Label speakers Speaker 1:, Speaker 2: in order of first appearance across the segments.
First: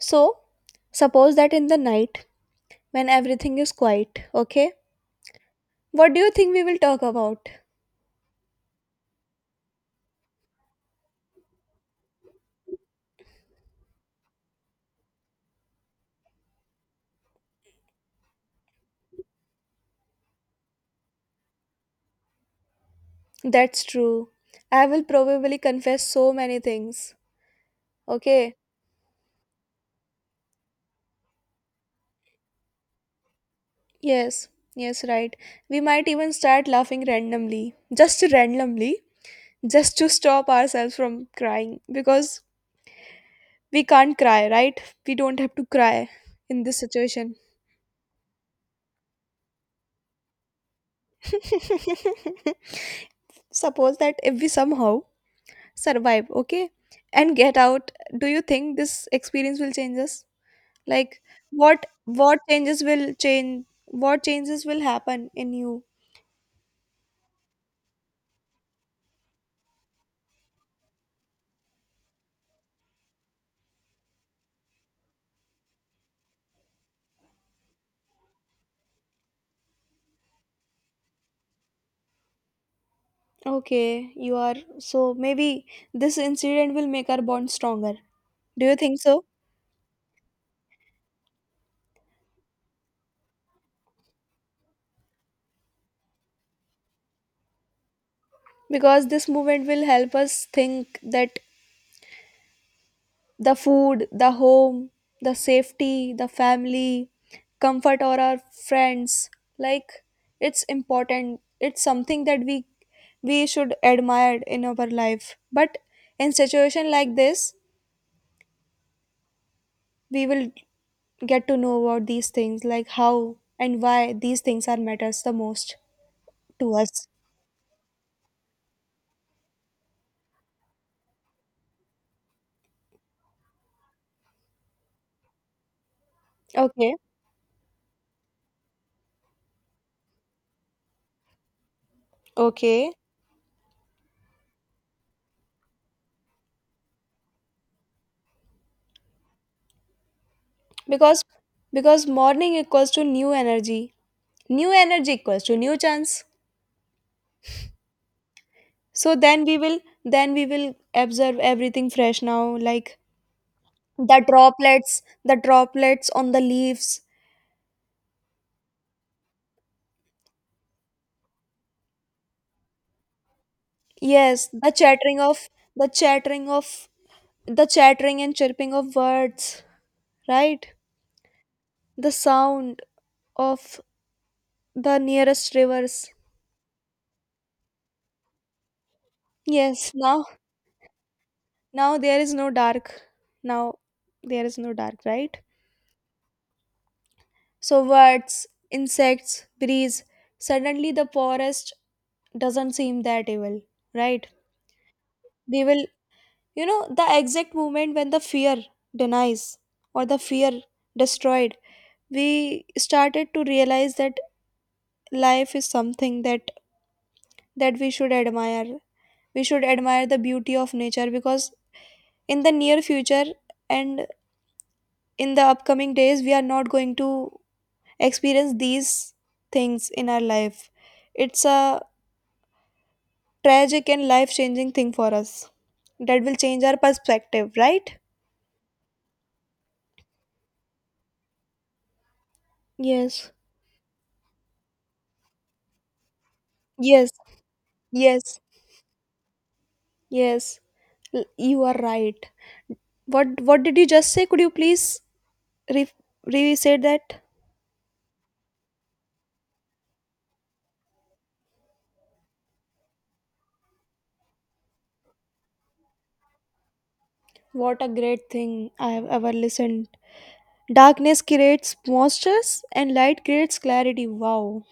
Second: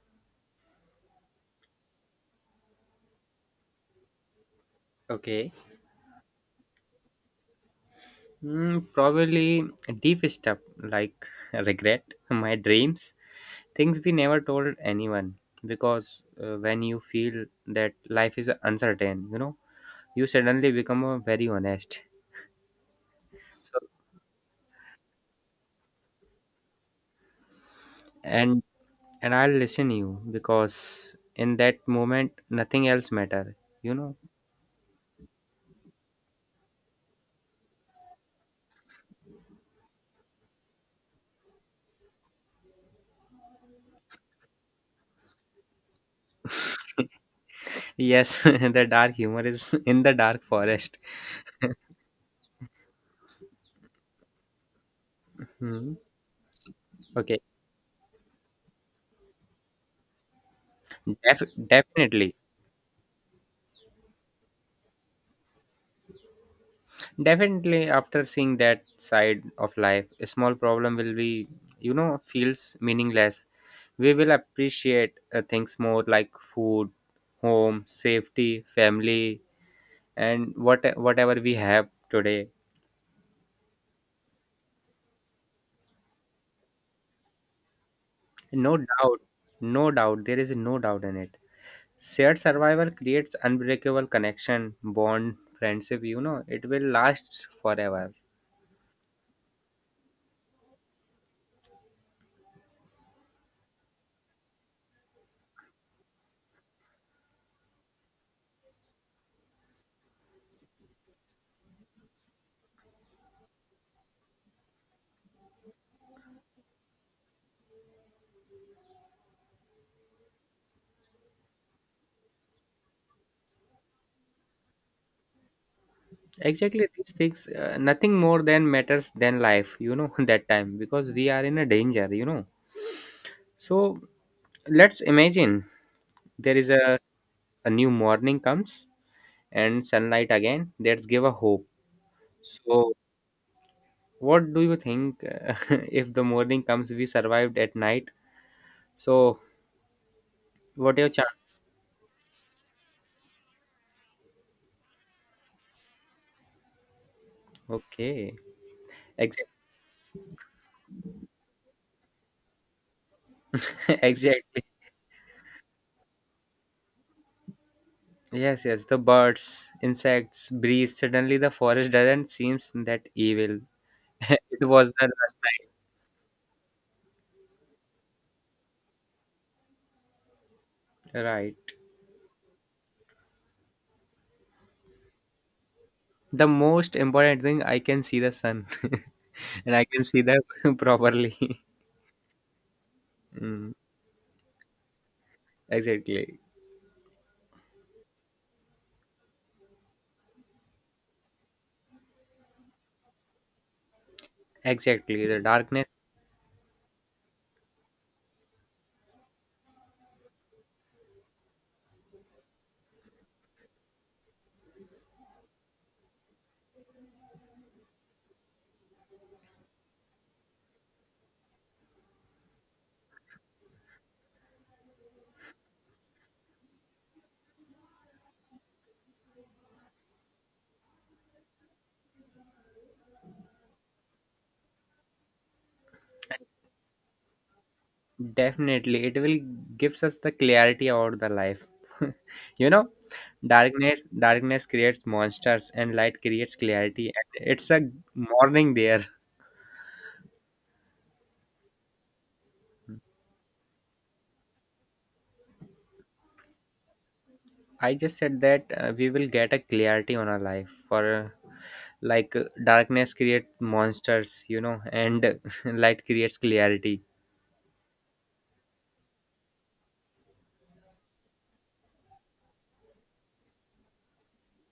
Speaker 1: So, suppose that in the night when everything is quiet, okay?
Speaker 2: Okay.
Speaker 1: What do you think we will talk about?
Speaker 2: Mm, probably deep stuff like regret, my dreams, things we never told anyone. Because when you feel that life is uncertain, you know, you suddenly become very honest. So,
Speaker 1: That's true. I will probably confess so many things, okay?
Speaker 2: and I'll listen you because in that moment nothing else matter. You know.
Speaker 1: Yes, yes, right. We might even start laughing randomly, just to stop ourselves from crying because we can't cry, right? We don't have to cry in this situation.
Speaker 2: Yes, the dark humor is in the dark forest.
Speaker 1: Suppose that if we somehow
Speaker 2: Hmm.
Speaker 1: survive, okay, and
Speaker 2: Okay.
Speaker 1: get out, do you think this experience will change us? Like what
Speaker 2: Definitely.
Speaker 1: what changes will change what changes will happen in you?
Speaker 2: Definitely, after seeing that side of life, a small problem will be, you know, feels meaningless. We will appreciate things more like food, home, safety, family, and whatever we have today.
Speaker 1: Okay, you are so maybe this incident will make our bond stronger. Do
Speaker 2: No
Speaker 1: you think
Speaker 2: doubt,
Speaker 1: so?
Speaker 2: no doubt, there is no doubt in it. Shared survival creates unbreakable connection, bond, friendship. You know, it will last forever.
Speaker 1: Because this movement will help us think that the food, the home, the safety, the family, comfort, or our friends. Like, it's important. It's something that we should admire in our life. But in situation like this, we will get to know about these things, like how and why these things are matters the most to
Speaker 2: Exactly,
Speaker 1: us.
Speaker 2: these things nothing more than matters than life, you know, that time, because we are in a danger, you know. So let's imagine there is
Speaker 1: Okay.
Speaker 2: a new morning comes and sunlight again, let's give a hope.
Speaker 1: Okay.
Speaker 2: So what do you think, if the morning comes, we survived at night, so what your
Speaker 1: Because
Speaker 2: chance?
Speaker 1: because morning equals to new energy. New energy equals to new chance.
Speaker 2: Okay.
Speaker 1: So then we
Speaker 2: Exactly.
Speaker 1: will, then we will observe everything fresh now, like the
Speaker 2: Exactly.
Speaker 1: droplets on the leaves.
Speaker 2: Yes, yes, the birds, insects, breeze, suddenly the forest doesn't seems that evil.
Speaker 1: Yes,
Speaker 2: It
Speaker 1: the
Speaker 2: was the
Speaker 1: chattering
Speaker 2: last
Speaker 1: of, the chattering of, the chattering and chirping of birds, right?
Speaker 2: night, right.
Speaker 1: The sound of the nearest rivers.
Speaker 2: The most important thing, I can see the sun, and I
Speaker 1: Yes,
Speaker 2: can see
Speaker 1: now,
Speaker 2: that properly.
Speaker 1: now there is no dark,
Speaker 2: Mm,
Speaker 1: now there is no dark, right?
Speaker 2: exactly,
Speaker 1: So birds, insects, breeze, suddenly the forest doesn't seem that evil, right?
Speaker 2: exactly. The
Speaker 1: We will,
Speaker 2: darkness,
Speaker 1: you know the exact moment when the fear denies, or the fear destroyed, we started to realize that life is something that we should admire. We should admire the beauty of nature, because in the near future, and in the upcoming days, we are not going to experience these things in our life. It's a tragic and life changing thing for us that will change our perspective, right?
Speaker 2: definitely it will gives us the clarity about the life. You know,
Speaker 1: Yes.
Speaker 2: darkness creates monsters, and light creates
Speaker 1: Yes.
Speaker 2: clarity. And it's a
Speaker 1: Yes.
Speaker 2: morning there.
Speaker 1: Yes, you are right. What did you just say? Could you please re- re-say that?
Speaker 2: I just said that we will get a clarity on our life for. Like darkness creates monsters, you know, and light creates clarity.
Speaker 1: What a great thing I have ever listened. Darkness creates monsters and light creates clarity. Wow.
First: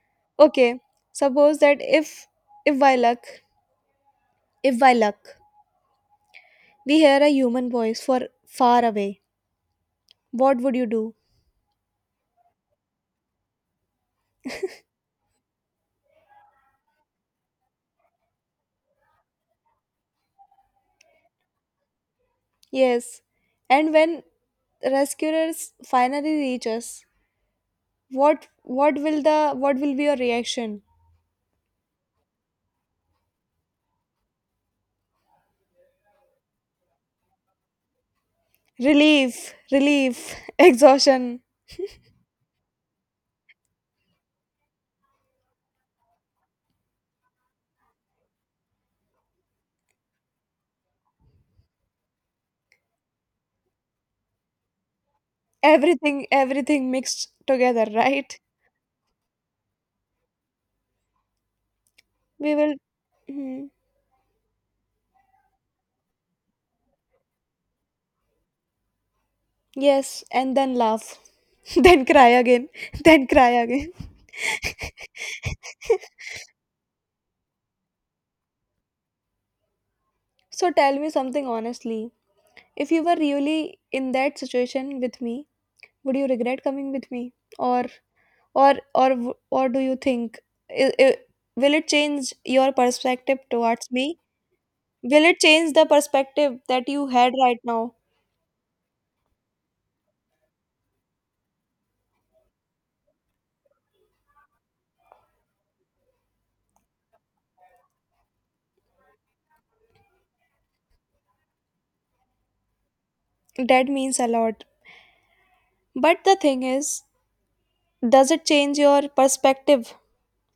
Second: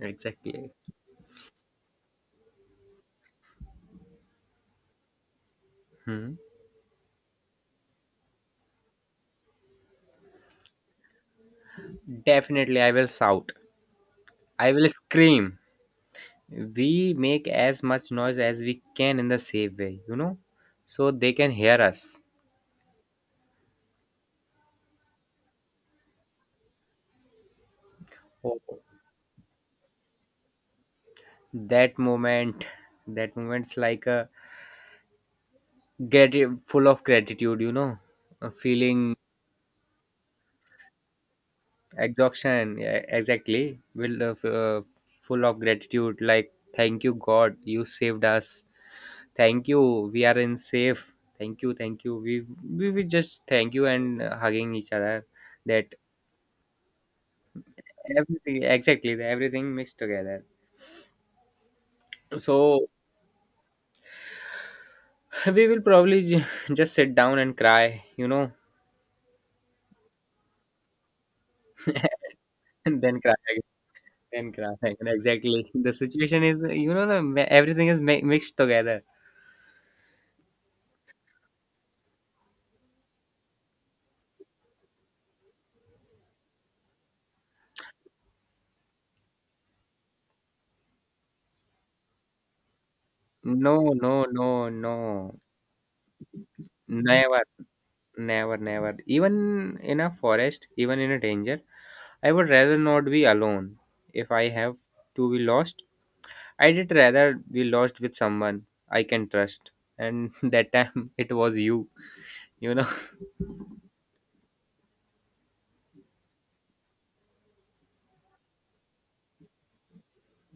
Speaker 2: Exactly.
Speaker 1: Okay, suppose that if by luck, if by luck,
Speaker 2: Hmm.
Speaker 1: we hear a human voice for far away, what would you do?
Speaker 2: Definitely, I will shout. I will scream. We make as much noise as we can in the safe way, you know, so they can hear us.
Speaker 1: Yes. And when rescuers finally reach us, what
Speaker 2: Oh,
Speaker 1: what will the what will be your reaction?
Speaker 2: that moment, that moment's like a, full of gratitude, you know, a feeling.
Speaker 1: Relief, relief, exhaustion,
Speaker 2: Exhaustion. Yeah, exactly, will full of gratitude. Like thank you, God, you saved us. Thank you, we are in safe. Thank you, thank you. We just thank you and hugging each other that.
Speaker 1: everything, everything mixed together, right?
Speaker 2: Everything, exactly, everything mixed together.
Speaker 1: We will,
Speaker 2: So
Speaker 1: hmm,
Speaker 2: we will probably just sit down and cry, you know,
Speaker 1: yes, and then laugh, then cry again,
Speaker 2: and then
Speaker 1: then
Speaker 2: cry
Speaker 1: cry
Speaker 2: again,
Speaker 1: again.
Speaker 2: then cry again. Exactly. The situation is, you know, everything is mixed together.
Speaker 1: So tell me something honestly. If you were really in that situation with me, would you regret coming with me, or or do you think i i- will it change your perspective
Speaker 2: No,
Speaker 1: towards me?
Speaker 2: no, no,
Speaker 1: Will
Speaker 2: no.
Speaker 1: it change the perspective that you had
Speaker 2: Never,
Speaker 1: right now?
Speaker 2: never, never. Even in a forest, even in a danger, I would rather not be alone. If I have to be lost, I did rather be lost with someone I can trust. And that time it was you, you know.
Speaker 1: That means a lot. But the thing is, does it change your perspective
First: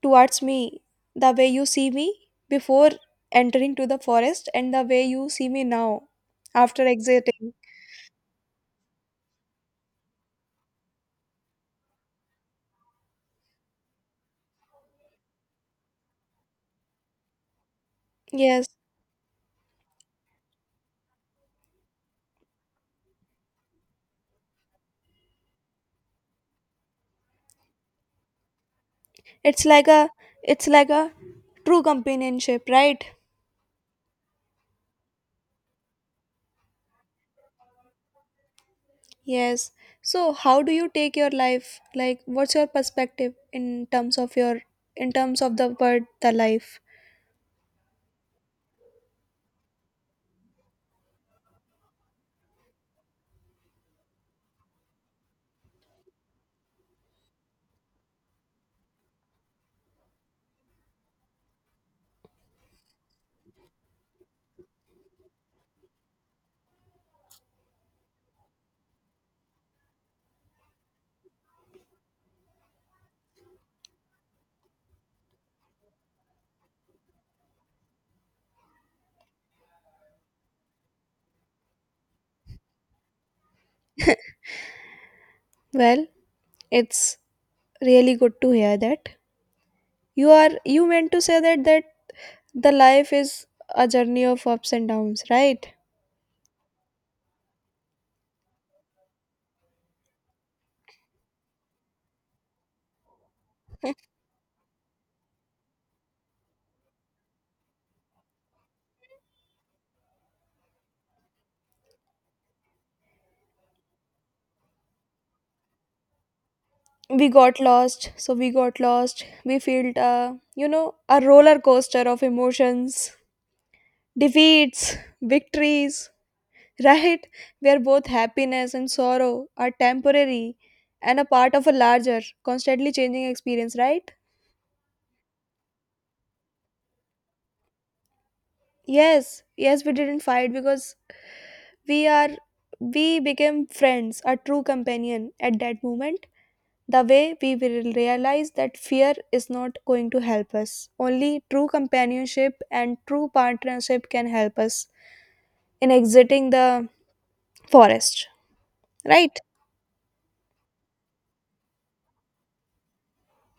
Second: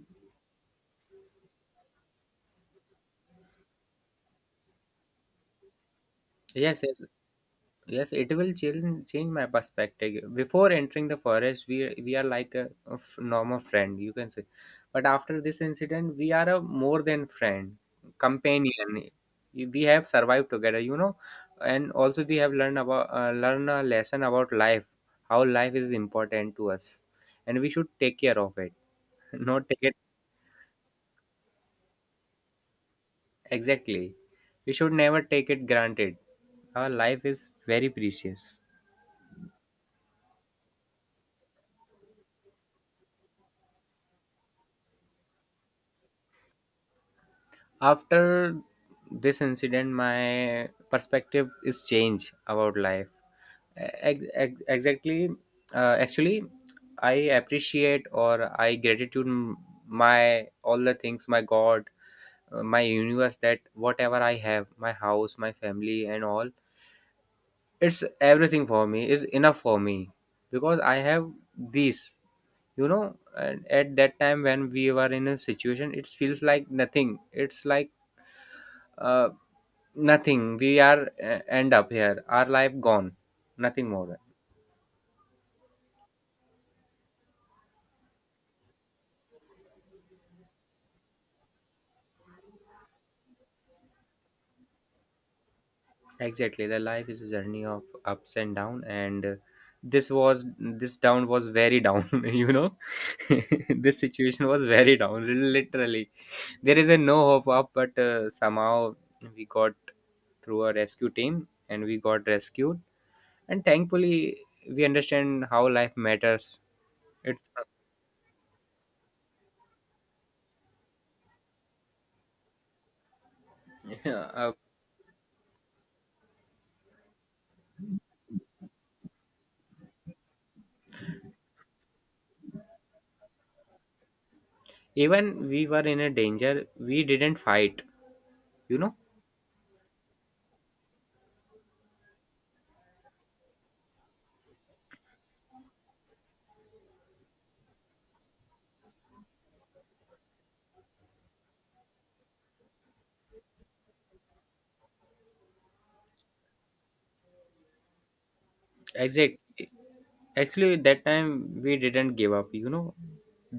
Speaker 1: towards me? The way you see me before entering to the forest and the way you see me now
Speaker 2: Yes,
Speaker 1: after
Speaker 2: yes.
Speaker 1: exiting.
Speaker 2: Yes, it will change my perspective. Before entering the forest, we are like a normal friend, you can say. But after this incident, we are a more than friend,
Speaker 1: Yes.
Speaker 2: companion. We have survived together, you know, and also we have learned about learn a lesson about life, how life is important to us, and we should take care of it,
Speaker 1: It's
Speaker 2: not
Speaker 1: like
Speaker 2: take it.
Speaker 1: a it's like a true companionship, right?
Speaker 2: Exactly. We should never take it granted. Our life is very precious.
Speaker 1: Yes. So how do you take your life? Like what's your perspective in terms of your, in terms of the word the life?
Speaker 2: After this incident, my perspective is changed about life. Exactly. Actually, I appreciate or I gratitude my all the things, my god, my universe, that whatever I have, my house, my family and all, it's everything for me, is enough for me, because I have this, you know. And at that time, when we were in a situation, it feels like nothing, it's like, uh, nothing. We are end up here. Our life gone. Nothing more.
Speaker 1: Well, it's really good to hear that. You are, you meant to say that the life is a journey of ups and downs, right?
Speaker 2: Exactly. The life is a journey of ups and down, and this was, this down was very down. You know, this situation was very down. Literally, there is a no hope up, but somehow we got through a rescue team, and we got rescued. And thankfully, we understand how life matters.
Speaker 1: We
Speaker 2: It's
Speaker 1: got lost, so we got lost, we felt you know, a roller coaster of emotions,
Speaker 2: uh, uh,
Speaker 1: defeats, victories, right? Where both happiness and sorrow are temporary and a part of a larger, constantly changing experience, right?
Speaker 2: even we were in a danger. We didn't fight. You know,
Speaker 1: Yes. Yes, we didn't fight because we are, we became friends, a true companion at that moment. The way we will realize that fear is not going to help us. Only true companionship and true partnership can help us in exiting the forest, right?
Speaker 2: exactly. Actually, that time we didn't give up, you know.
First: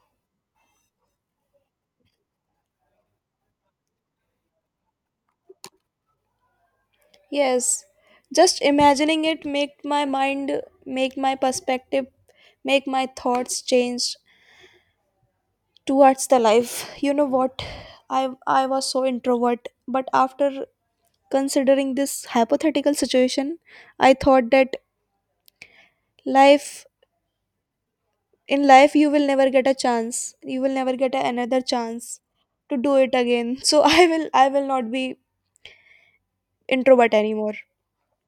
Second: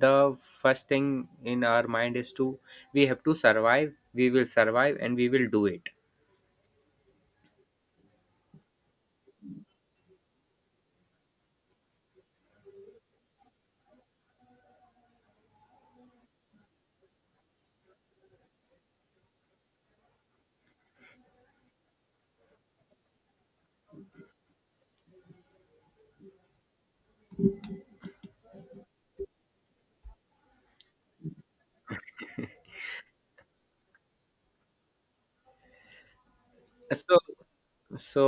Speaker 2: The first thing in our mind is to, we have to survive, we will survive, and we will do it.
Speaker 1: Yes. Just imagining it make my mind, make my perspective, make my thoughts change towards the life. You know what? I was so introvert, but after considering this hypothetical situation, I thought that life, in life you will never get a chance, you will never get another chance to do it again, so I will not be introvert
Speaker 2: So,
Speaker 1: anymore.
Speaker 2: so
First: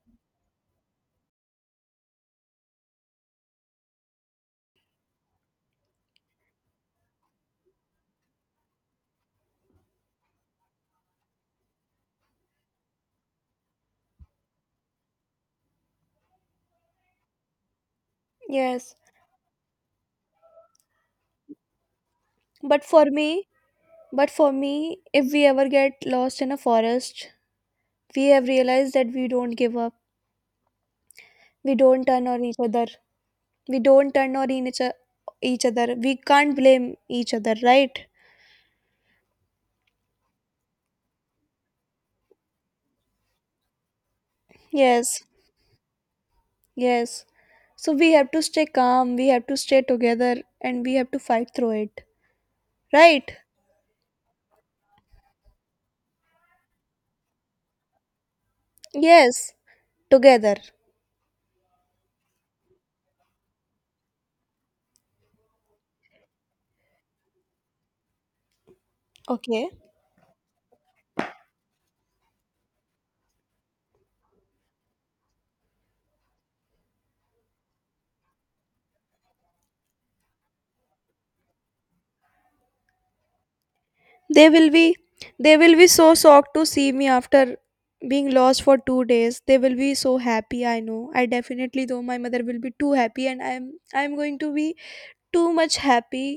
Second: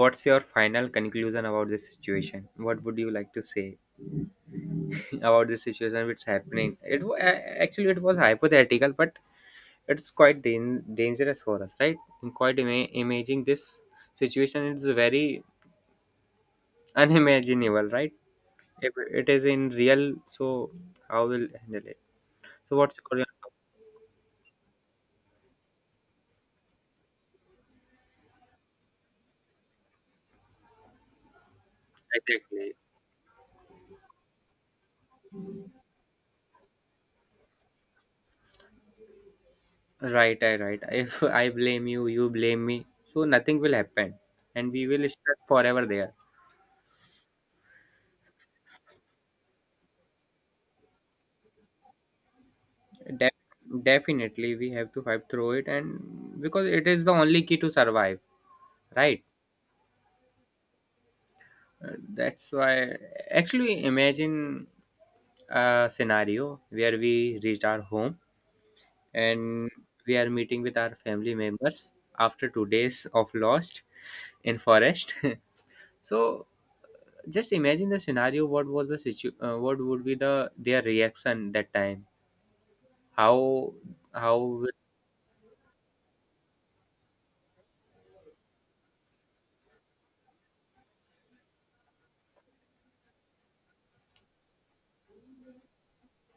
Speaker 2: what's your final conclusion about this situation, what would you like to say about this situation which happening, actually it was hypothetical, but it's quite dangerous for us, right? And quite imaging this situation is very unimaginable, right? If
Speaker 1: Yes.
Speaker 2: it is in real, so how will handle it? So
Speaker 1: but
Speaker 2: what's
Speaker 1: for
Speaker 2: Korean?
Speaker 1: me but for me if we ever get lost in a forest, we have realized that we don't give up, we don't turn on each
Speaker 2: Exactly.
Speaker 1: other, we don't turn on each other, we can't blame each other, right?
Speaker 2: Right, I right. If I blame you, you blame me. So nothing will happen, and we will
Speaker 1: Yes.
Speaker 2: stuck forever there.
Speaker 1: Yes, so we have to stay calm, we have to stay together, and we have to fight through it,
Speaker 2: Def
Speaker 1: right?
Speaker 2: Definitely, we have to fight through it, and because it is the only key to survive. Right.
Speaker 1: Yes, together.
Speaker 2: That's why. Actually, imagine a scenario where we reached our home
Speaker 1: Okay.
Speaker 2: and we are meeting with our family members after 2 days of lost in forest. So just imagine the scenario, what was the situ what would be the their reaction that time, how how
Speaker 1: They
Speaker 2: will-
Speaker 1: will be, they will be so shocked to see me after being lost for 2 days. They will be so happy, I know. I definitely though my mother will be too happy, and I'm going to be too much happy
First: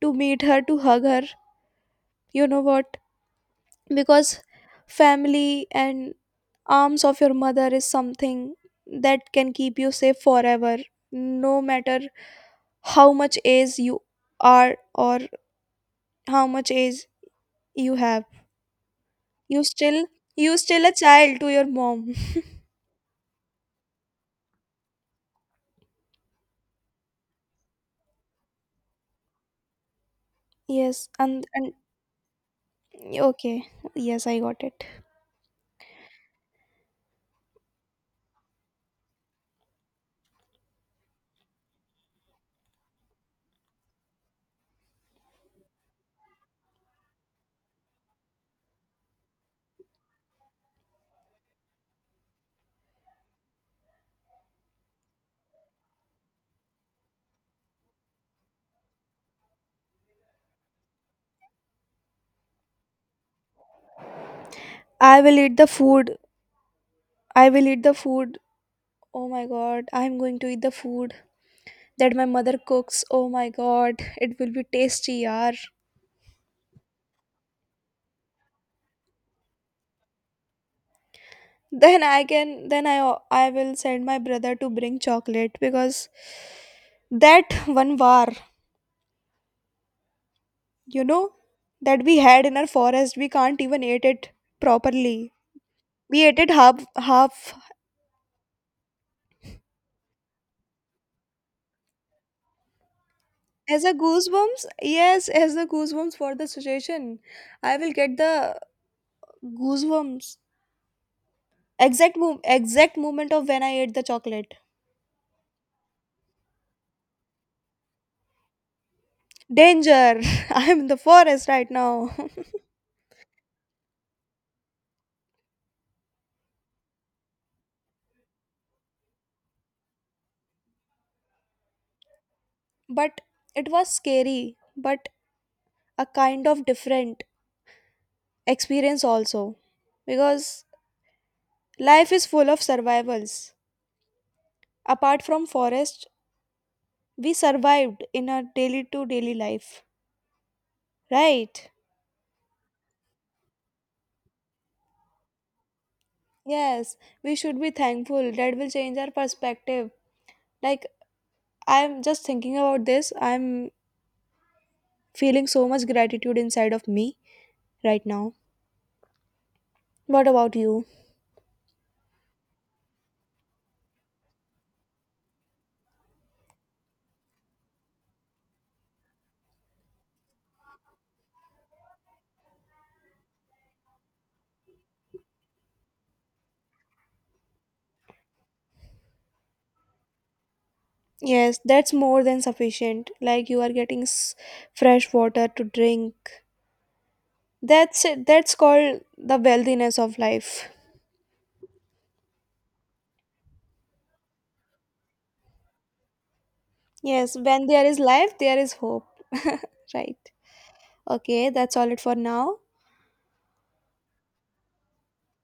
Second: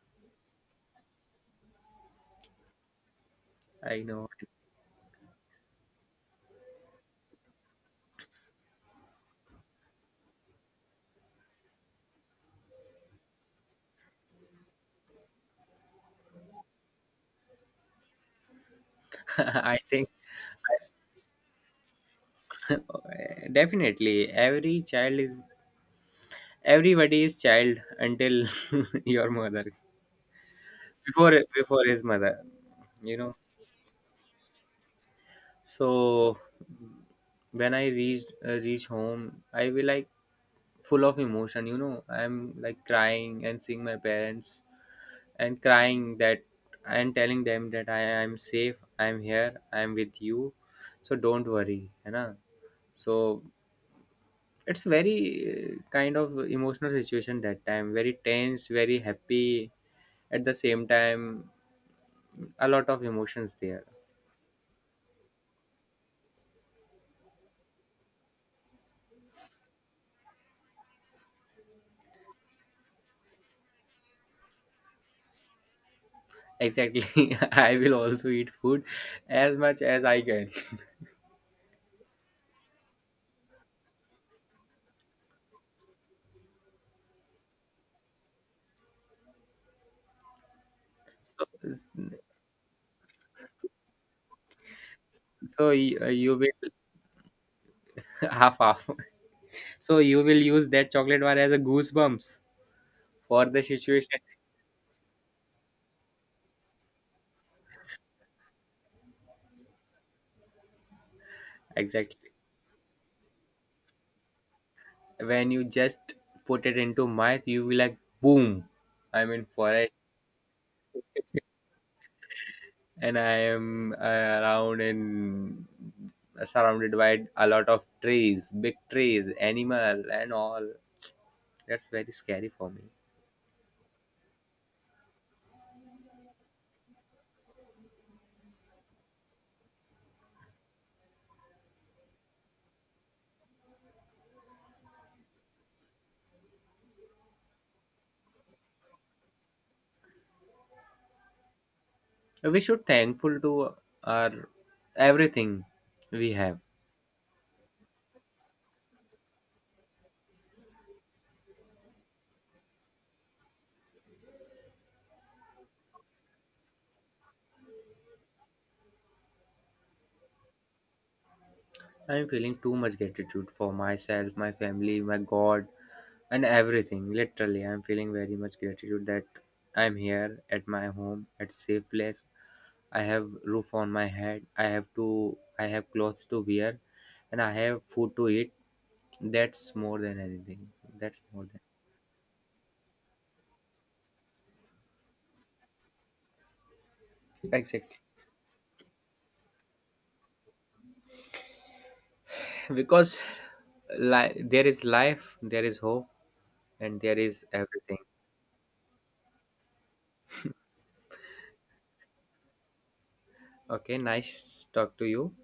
Speaker 1: to meet her, to hug her. You know what?
Speaker 2: I know.
Speaker 1: Because family and arms of your mother is something that can keep you safe forever, no matter how much age you are, or how much age you have. You
Speaker 2: I
Speaker 1: still,
Speaker 2: think
Speaker 1: you still a child to your mom.
Speaker 2: definitely every child is, everybody is child until your mother,
Speaker 1: Yes,
Speaker 2: before
Speaker 1: and
Speaker 2: before his mother, you know.
Speaker 1: okay. Yes, I got it.
Speaker 2: So when I reach home, I will like full of emotion, you know. I'm like crying and seeing my parents and crying that, and telling them that I am safe, I am here, I am with you, so don't worry, है ना? So it's very kind of emotional situation that time, very tense, very happy at the same time, a lot of emotions there.
Speaker 1: I will eat the food. I will eat the food. Oh my god, I'm going to eat the food that my mother cooks. Oh my god, it will be tasty, yaar.
Speaker 2: Exactly, I will also eat food as much as I can.
Speaker 1: Then I I will send my brother to bring chocolate because that one var, you know,
Speaker 2: So,
Speaker 1: that we had in our forest, we can't even eat it properly.
Speaker 2: so
Speaker 1: We
Speaker 2: you
Speaker 1: ate
Speaker 2: will
Speaker 1: it half half.
Speaker 2: half half. So you will use that chocolate bar as a goosebumps for the
Speaker 1: As a
Speaker 2: situation.
Speaker 1: goosebumps, yes, as the goosebumps for the suggestion, I will get the goosebumps. Exact
Speaker 2: Exactly.
Speaker 1: move, exact moment of when I ate the chocolate.
Speaker 2: When you just put it into mouth, you will like boom, I'm in forest.
Speaker 1: Danger! I am in the forest right now.
Speaker 2: And I am around in, surrounded by a lot of trees, big trees, animal and all. That's very scary for me.
Speaker 1: But it was scary, but a kind of different experience also, because life is full of survivals. Apart from forest, we survived in our daily to daily life, right?
Speaker 2: We should thankful to our everything we have.
Speaker 1: Yes, we should be thankful. That will change our perspective. Like, I'm just thinking about this. I'm feeling so much gratitude inside of me right now. What about you?
Speaker 2: I'm feeling too much gratitude for myself, my family, my god, and everything. Literally, I'm feeling very much gratitude that I'm here at my home, at safe place. I have roof on my head. I have to. I have clothes to wear, and I have food to eat. That's more than anything. That's more than.
Speaker 1: Yes, that's more than sufficient. Like, you are getting fresh water to drink.
Speaker 2: Exactly.
Speaker 1: That's it. That's called the wealthiness of life.
Speaker 2: Because there is life, there is hope, and there
Speaker 1: Yes,
Speaker 2: is
Speaker 1: when there is
Speaker 2: everything.
Speaker 1: life, there is hope. Right. Okay, that's all it for now.
Speaker 2: Okay, nice talk to you.